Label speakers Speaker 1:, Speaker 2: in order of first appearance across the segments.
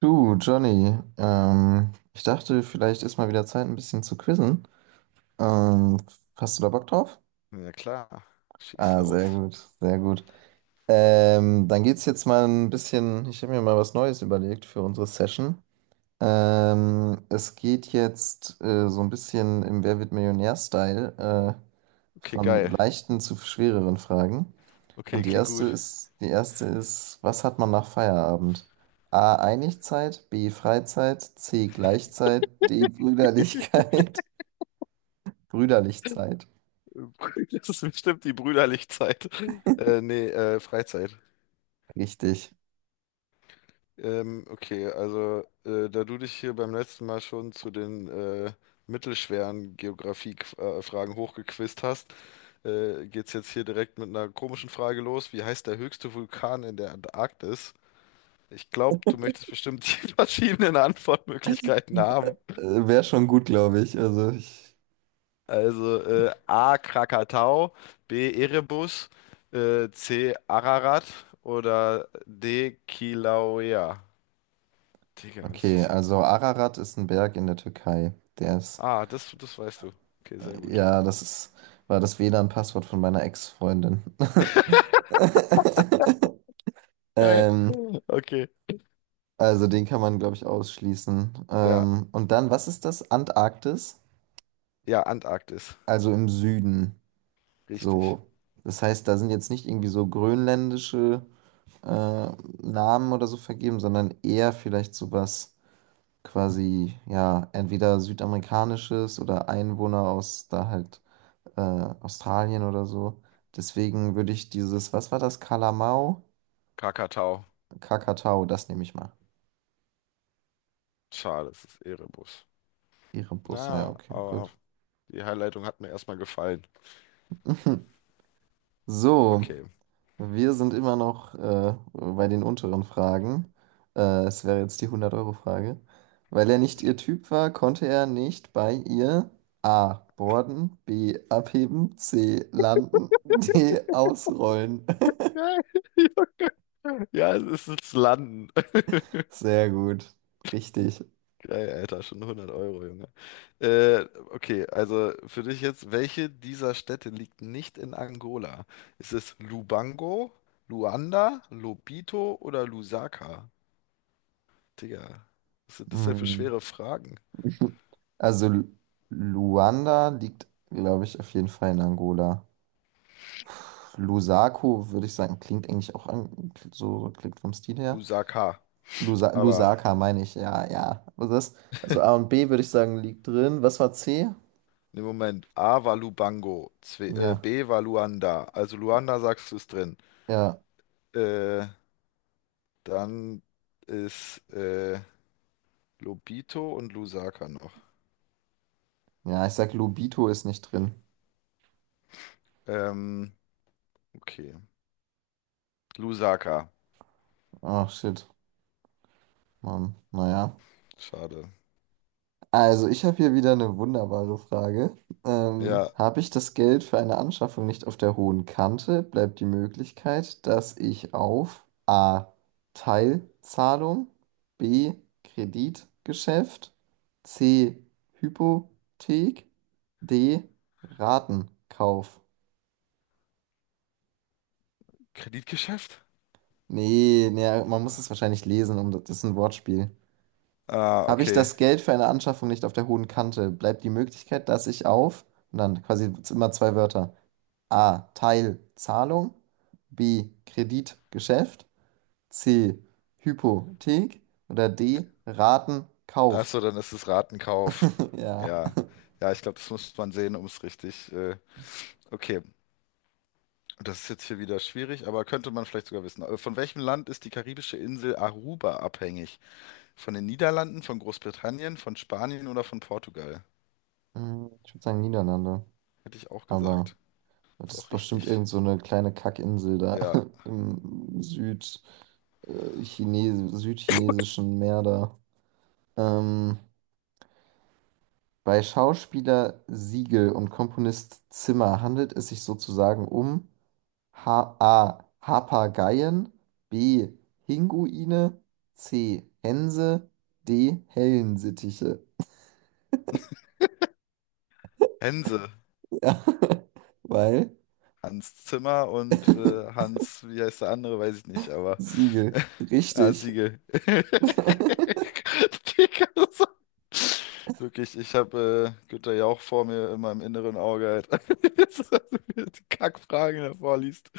Speaker 1: Du, Johnny, ich dachte, vielleicht ist mal wieder Zeit, ein bisschen zu quizzen. Ähm, hast du da Bock drauf?
Speaker 2: Ja klar, schieß
Speaker 1: Ah, sehr
Speaker 2: los.
Speaker 1: gut, sehr gut. Dann geht's jetzt mal ein bisschen, ich habe mir mal was Neues überlegt für unsere Session. Es geht jetzt so ein bisschen im Wer wird Millionär-Style
Speaker 2: Okay,
Speaker 1: von
Speaker 2: geil.
Speaker 1: leichten zu schwereren Fragen.
Speaker 2: Okay,
Speaker 1: Und die
Speaker 2: klingt
Speaker 1: erste
Speaker 2: gut.
Speaker 1: ist, die erste ist, was hat man nach Feierabend? A. Einigzeit, B. Freizeit, C. Gleichzeit, D. Brüderlichkeit. Brüderlichzeit.
Speaker 2: Das ist bestimmt die Brüderlichzeit. Nee, Freizeit.
Speaker 1: Richtig.
Speaker 2: Okay, also da du dich hier beim letzten Mal schon zu den mittelschweren Geografie-Fragen hochgequizt hast, geht's jetzt hier direkt mit einer komischen Frage los. Wie heißt der höchste Vulkan in der Antarktis? Ich glaube, du möchtest bestimmt die verschiedenen Antwortmöglichkeiten haben.
Speaker 1: Wäre schon gut, glaube ich. Also ich.
Speaker 2: Also A. Krakatau, B. Erebus, C. Ararat oder D. Kilauea. Digga, was ist
Speaker 1: Okay,
Speaker 2: das denn?
Speaker 1: also Ararat ist ein Berg in der Türkei. Der ist.
Speaker 2: Ah, das weißt du. Okay, sehr gut.
Speaker 1: Ja, war das WLAN-Passwort von meiner Ex-Freundin.
Speaker 2: Geil.
Speaker 1: Ähm,
Speaker 2: Okay.
Speaker 1: also den kann man, glaube ich, ausschließen.
Speaker 2: Ja,
Speaker 1: Und dann, was ist das? Antarktis?
Speaker 2: ja, Antarktis.
Speaker 1: Also im Süden.
Speaker 2: Richtig.
Speaker 1: So. Das heißt, da sind jetzt nicht irgendwie so grönländische äh, Namen oder so vergeben, sondern eher vielleicht sowas quasi, ja, entweder südamerikanisches oder Einwohner aus da halt Australien oder so. Deswegen würde ich dieses, was war das, Kalamau?
Speaker 2: Krakatau.
Speaker 1: Kakatau, das nehme ich mal.
Speaker 2: Schade, es ist Erebus.
Speaker 1: Erebus, ja,
Speaker 2: Naja,
Speaker 1: okay,
Speaker 2: aber
Speaker 1: gut.
Speaker 2: die Herleitung hat mir erstmal gefallen.
Speaker 1: So.
Speaker 2: Okay.
Speaker 1: Wir sind immer noch bei den unteren Fragen. Es wäre jetzt die 100-Euro-Frage. Weil er nicht ihr Typ war, konnte er nicht bei ihr A. Borden, B. Abheben, C. Landen, D. Ausrollen.
Speaker 2: Geil. Ja, es ist das Landen.
Speaker 1: Sehr gut. Richtig.
Speaker 2: Geil, Alter, schon 100 Euro, Junge. Äh, okay, also für dich jetzt, welche dieser Städte liegt nicht in Angola? Ist es Lubango, Luanda, Lobito oder Lusaka? Digga, was sind das denn für
Speaker 1: Hm.
Speaker 2: schwere Fragen?
Speaker 1: Also Luanda liegt, glaube ich, auf jeden Fall in Angola. Lusako, würde ich sagen, klingt eigentlich auch an, so klingt vom Stil her.
Speaker 2: Lusaka, aber
Speaker 1: Lusaka meine ich, ja, ja. Also, das, also A und B würde ich sagen, liegt drin. Was war C?
Speaker 2: im Moment, A war Lubango,
Speaker 1: Ja,
Speaker 2: B war Luanda, also Luanda sagst du ist drin.
Speaker 1: ja,
Speaker 2: Äh, dann ist Lobito und Lusaka noch.
Speaker 1: ja, ich sag, Lobito ist nicht drin.
Speaker 2: Ähm, okay, Lusaka.
Speaker 1: Ach, shit. Mann, naja.
Speaker 2: Schade.
Speaker 1: Also, ich habe hier wieder eine wunderbare Frage. Ähm,
Speaker 2: Ja,
Speaker 1: habe ich das Geld für eine Anschaffung nicht auf der hohen Kante, bleibt die Möglichkeit, dass ich auf A. Teilzahlung, B. Kreditgeschäft, C. Hypothek, D. Ratenkauf.
Speaker 2: Kreditgeschäft?
Speaker 1: Nee, nee, man muss es wahrscheinlich lesen, um das ist ein Wortspiel.
Speaker 2: Ah,
Speaker 1: Habe ich
Speaker 2: okay.
Speaker 1: das Geld für eine Anschaffung nicht auf der hohen Kante, bleibt die Möglichkeit, dass ich auf, und dann quasi immer zwei Wörter. A. Teilzahlung, B. Kreditgeschäft, C. Hypothek. Oder D. Ratenkauf.
Speaker 2: Achso, dann ist es Ratenkauf.
Speaker 1: Ja.
Speaker 2: Ja. Ja, ich glaube, das muss man sehen, um es richtig. Okay. Das ist jetzt hier wieder schwierig, aber könnte man vielleicht sogar wissen. Von welchem Land ist die karibische Insel Aruba abhängig? Von den Niederlanden, von Großbritannien, von Spanien oder von Portugal?
Speaker 1: Ich würde sagen Niederlande.
Speaker 2: Hätte ich auch
Speaker 1: Aber
Speaker 2: gesagt. Ist
Speaker 1: das ist
Speaker 2: auch
Speaker 1: bestimmt
Speaker 2: richtig.
Speaker 1: irgend so eine kleine Kackinsel da
Speaker 2: Ja.
Speaker 1: im südchinesischen Meer da. Ähm, bei Schauspieler Siegel und Komponist Zimmer handelt es sich sozusagen um. H A. Papageien. B. Pinguine. C. Hänse. D. Hellensittiche.
Speaker 2: Hänse.
Speaker 1: Ja, weil
Speaker 2: Hans Zimmer und Hans, wie heißt der andere, weiß ich nicht, aber
Speaker 1: Siegel.
Speaker 2: ja,
Speaker 1: Richtig.
Speaker 2: Siegel. Digga, so- wirklich, ich habe Günther Jauch vor mir in meinem inneren Auge halt. Die Kackfragen davor liest.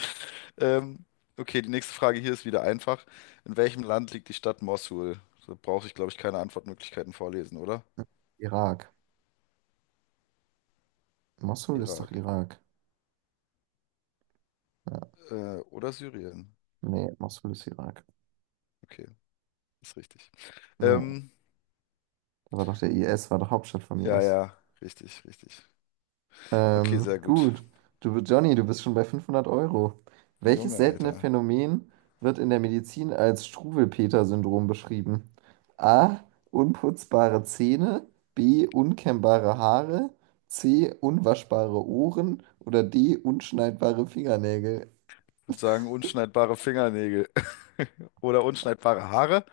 Speaker 2: Ähm, okay, die nächste Frage hier ist wieder einfach. In welchem Land liegt die Stadt Mossul? Da brauche ich, glaube ich, keine Antwortmöglichkeiten vorlesen, oder?
Speaker 1: Irak. Mosul ist doch
Speaker 2: Irak.
Speaker 1: Irak. Ja.
Speaker 2: Oder Syrien.
Speaker 1: Nee, Mosul ist Irak.
Speaker 2: Okay, ist richtig.
Speaker 1: Ja.
Speaker 2: Ähm,
Speaker 1: Da war doch der IS, war doch Hauptstadt vom
Speaker 2: Ja,
Speaker 1: IS.
Speaker 2: ja, richtig, richtig. Okay,
Speaker 1: Ähm,
Speaker 2: sehr gut.
Speaker 1: gut. Du, Johnny, du bist schon bei 500 Euro. Welches
Speaker 2: Junge,
Speaker 1: seltene
Speaker 2: Alter.
Speaker 1: Phänomen wird in der Medizin als Struwelpeter-Syndrom beschrieben? A. Unputzbare Zähne. B. Unkämmbare Haare. C. Unwaschbare Ohren. Oder D. Unschneidbare Fingernägel.
Speaker 2: Ich würde sagen, unschneidbare Fingernägel. Oder unschneidbare Haare.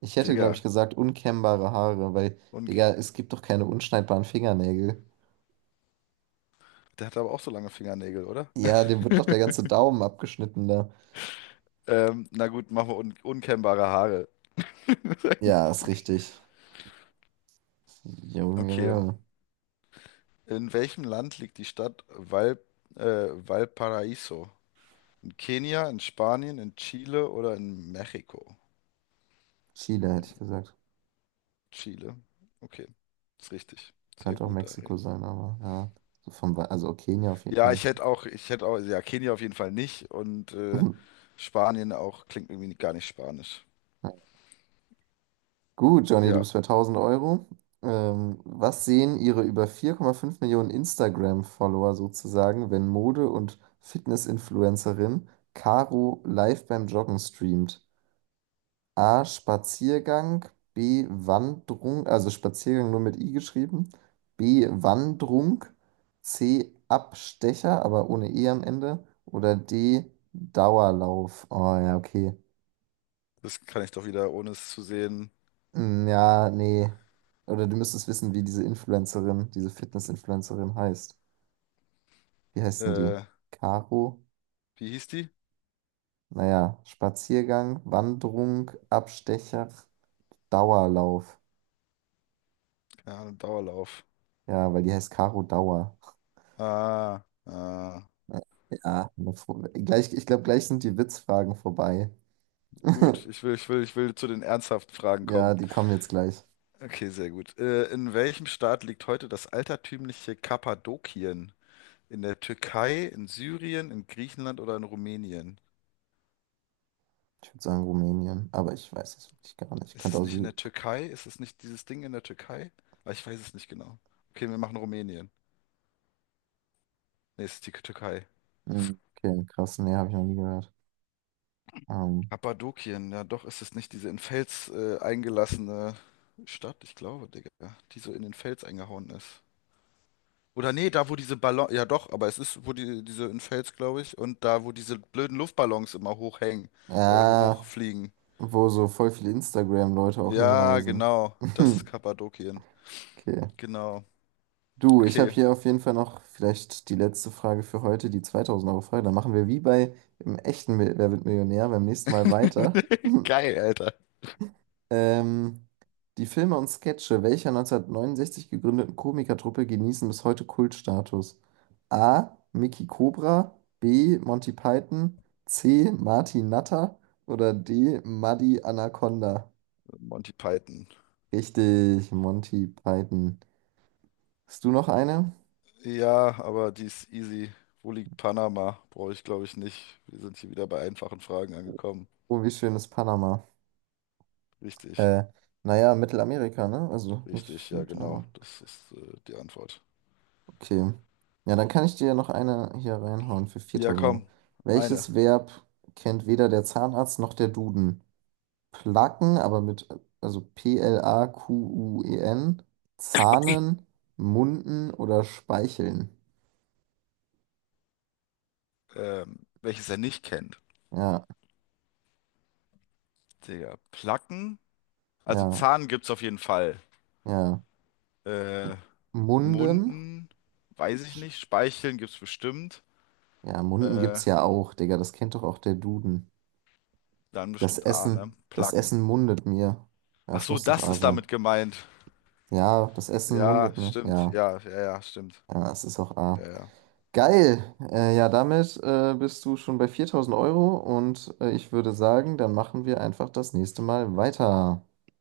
Speaker 1: Ich hätte, glaube ich,
Speaker 2: Digga.
Speaker 1: gesagt, unkämmbare Haare, weil,
Speaker 2: Und
Speaker 1: Digga, es gibt doch keine unschneidbaren Fingernägel.
Speaker 2: der hat aber auch so lange Fingernägel, oder?
Speaker 1: Ja, dem wird doch der ganze Daumen abgeschnitten da.
Speaker 2: Na gut, machen wir un unkennbare Haare.
Speaker 1: Ja, ist richtig. Junge,
Speaker 2: Okay.
Speaker 1: Junge.
Speaker 2: In welchem Land liegt die Stadt äh, Valparaiso? In Kenia, in Spanien, in Chile oder in Mexiko?
Speaker 1: Chile hätte
Speaker 2: Hm,
Speaker 1: ich gesagt.
Speaker 2: Chile. Okay, ist richtig. Sehr
Speaker 1: Könnte auch
Speaker 2: gut, Ari.
Speaker 1: Mexiko sein, aber ja. So vom, also Kenia auf jeden
Speaker 2: Ja,
Speaker 1: keinen Fall.
Speaker 2: ich hätte auch, ja, Kenia auf jeden Fall nicht und Spanien auch klingt irgendwie gar nicht spanisch.
Speaker 1: Gut, Johnny, du
Speaker 2: Ja,
Speaker 1: bist bei 1000 Euro. Was sehen Ihre über 4,5 Millionen Instagram-Follower sozusagen, wenn Mode- und Fitness-Influencerin Caro live beim Joggen streamt? A. Spaziergang. B. Wanderung. Also Spaziergang nur mit I geschrieben. B. Wanderung. C. Abstecher, aber ohne E am Ende. Oder D. Dauerlauf. Oh ja, okay.
Speaker 2: das kann ich doch wieder, ohne es zu sehen.
Speaker 1: Hm, ja, nee. Oder du müsstest wissen, wie diese Influencerin, diese Fitness-Influencerin heißt. Wie heißt denn die?
Speaker 2: Äh,
Speaker 1: Caro?
Speaker 2: wie hieß die?
Speaker 1: Naja, Spaziergang, Wanderung, Abstecher, Dauerlauf.
Speaker 2: Keine Ahnung, Dauerlauf.
Speaker 1: Ja, weil die heißt Caro Dauer.
Speaker 2: Ah, ah,
Speaker 1: Ja, gleich, ich glaube, gleich sind die Witzfragen vorbei.
Speaker 2: gut, ich will zu den ernsthaften Fragen
Speaker 1: Ja,
Speaker 2: kommen.
Speaker 1: die kommen jetzt gleich.
Speaker 2: Okay, sehr gut. In welchem Staat liegt heute das altertümliche Kappadokien? In der Türkei, in Syrien, in Griechenland oder in Rumänien?
Speaker 1: Ich würde sagen Rumänien, aber ich weiß es wirklich gar nicht.
Speaker 2: Ist
Speaker 1: Könnte
Speaker 2: es
Speaker 1: auch
Speaker 2: nicht in der
Speaker 1: Syrien.
Speaker 2: Türkei? Ist es nicht dieses Ding in der Türkei? Ah, ich weiß es nicht genau. Okay, wir machen Rumänien. Nee, es ist die Türkei.
Speaker 1: Okay, krass, nee, habe ich noch nie gehört. Ähm,
Speaker 2: Kappadokien, ja doch, ist es nicht diese in Fels eingelassene Stadt? Ich glaube, Digga, die so in den Fels eingehauen ist. Oder nee, da wo diese Ballon, ja doch, aber es ist, wo die, diese in Fels, glaube ich, und da wo diese blöden Luftballons immer hochhängen,
Speaker 1: ja,
Speaker 2: hochfliegen.
Speaker 1: wo so voll viele Instagram-Leute auch
Speaker 2: Ja,
Speaker 1: hinreisen.
Speaker 2: genau, das ist Kappadokien.
Speaker 1: Okay.
Speaker 2: Genau.
Speaker 1: Du, ich habe
Speaker 2: Okay.
Speaker 1: hier auf jeden Fall noch vielleicht die letzte Frage für heute, die 2000-Euro-Frage. Dann machen wir wie bei im echten Wer wird Millionär beim nächsten Mal weiter.
Speaker 2: Geil, Alter.
Speaker 1: Ähm, die Filme und Sketche welcher 1969 gegründeten Komikertruppe genießen bis heute Kultstatus? A. Mickey Cobra, B. Monty Python, C. Martin Natter oder D. Muddy Anaconda?
Speaker 2: Monty Python.
Speaker 1: Richtig, Monty Python. Hast du noch eine?
Speaker 2: Ja, aber die ist easy. Wo liegt Panama? Brauche ich, glaube ich, nicht. Wir sind hier wieder bei einfachen Fragen angekommen.
Speaker 1: Oh, wie schön ist Panama.
Speaker 2: Richtig,
Speaker 1: Äh, naja, Mittelamerika, ne? Also nicht
Speaker 2: richtig, ja, genau.
Speaker 1: Südamerika.
Speaker 2: Das ist die Antwort.
Speaker 1: Okay. Ja, dann kann ich dir ja noch eine hier reinhauen für
Speaker 2: Ja,
Speaker 1: 4000 Euro.
Speaker 2: komm, eine.
Speaker 1: Welches Verb kennt weder der Zahnarzt noch der Duden? Placken, aber mit, also Plaquen, Zahnen, Munden oder Speicheln?
Speaker 2: Welches er nicht kennt.
Speaker 1: Ja,
Speaker 2: Digga, Placken? Also
Speaker 1: ja,
Speaker 2: Zahn gibt's auf jeden Fall.
Speaker 1: ja.
Speaker 2: Äh,
Speaker 1: Munden?
Speaker 2: Munden? Weiß ich
Speaker 1: Sch-
Speaker 2: nicht. Speicheln gibt's bestimmt.
Speaker 1: Ja, Munden
Speaker 2: Äh,
Speaker 1: gibt's ja auch, Digga, das kennt doch auch der Duden.
Speaker 2: dann bestimmt A, ne?
Speaker 1: Das
Speaker 2: Placken.
Speaker 1: Essen mundet mir. Ja,
Speaker 2: Ach
Speaker 1: es
Speaker 2: so,
Speaker 1: muss doch
Speaker 2: das
Speaker 1: A
Speaker 2: ist
Speaker 1: sein.
Speaker 2: damit gemeint.
Speaker 1: Ja, das Essen
Speaker 2: Ja,
Speaker 1: mundet mir.
Speaker 2: stimmt.
Speaker 1: Ja,
Speaker 2: Ja, ja, ja, stimmt.
Speaker 1: ja, es ist auch A.
Speaker 2: Ja, ja.
Speaker 1: Geil. Ja, damit bist du schon bei 4000 Euro und ich würde sagen, dann machen wir einfach das nächste Mal weiter.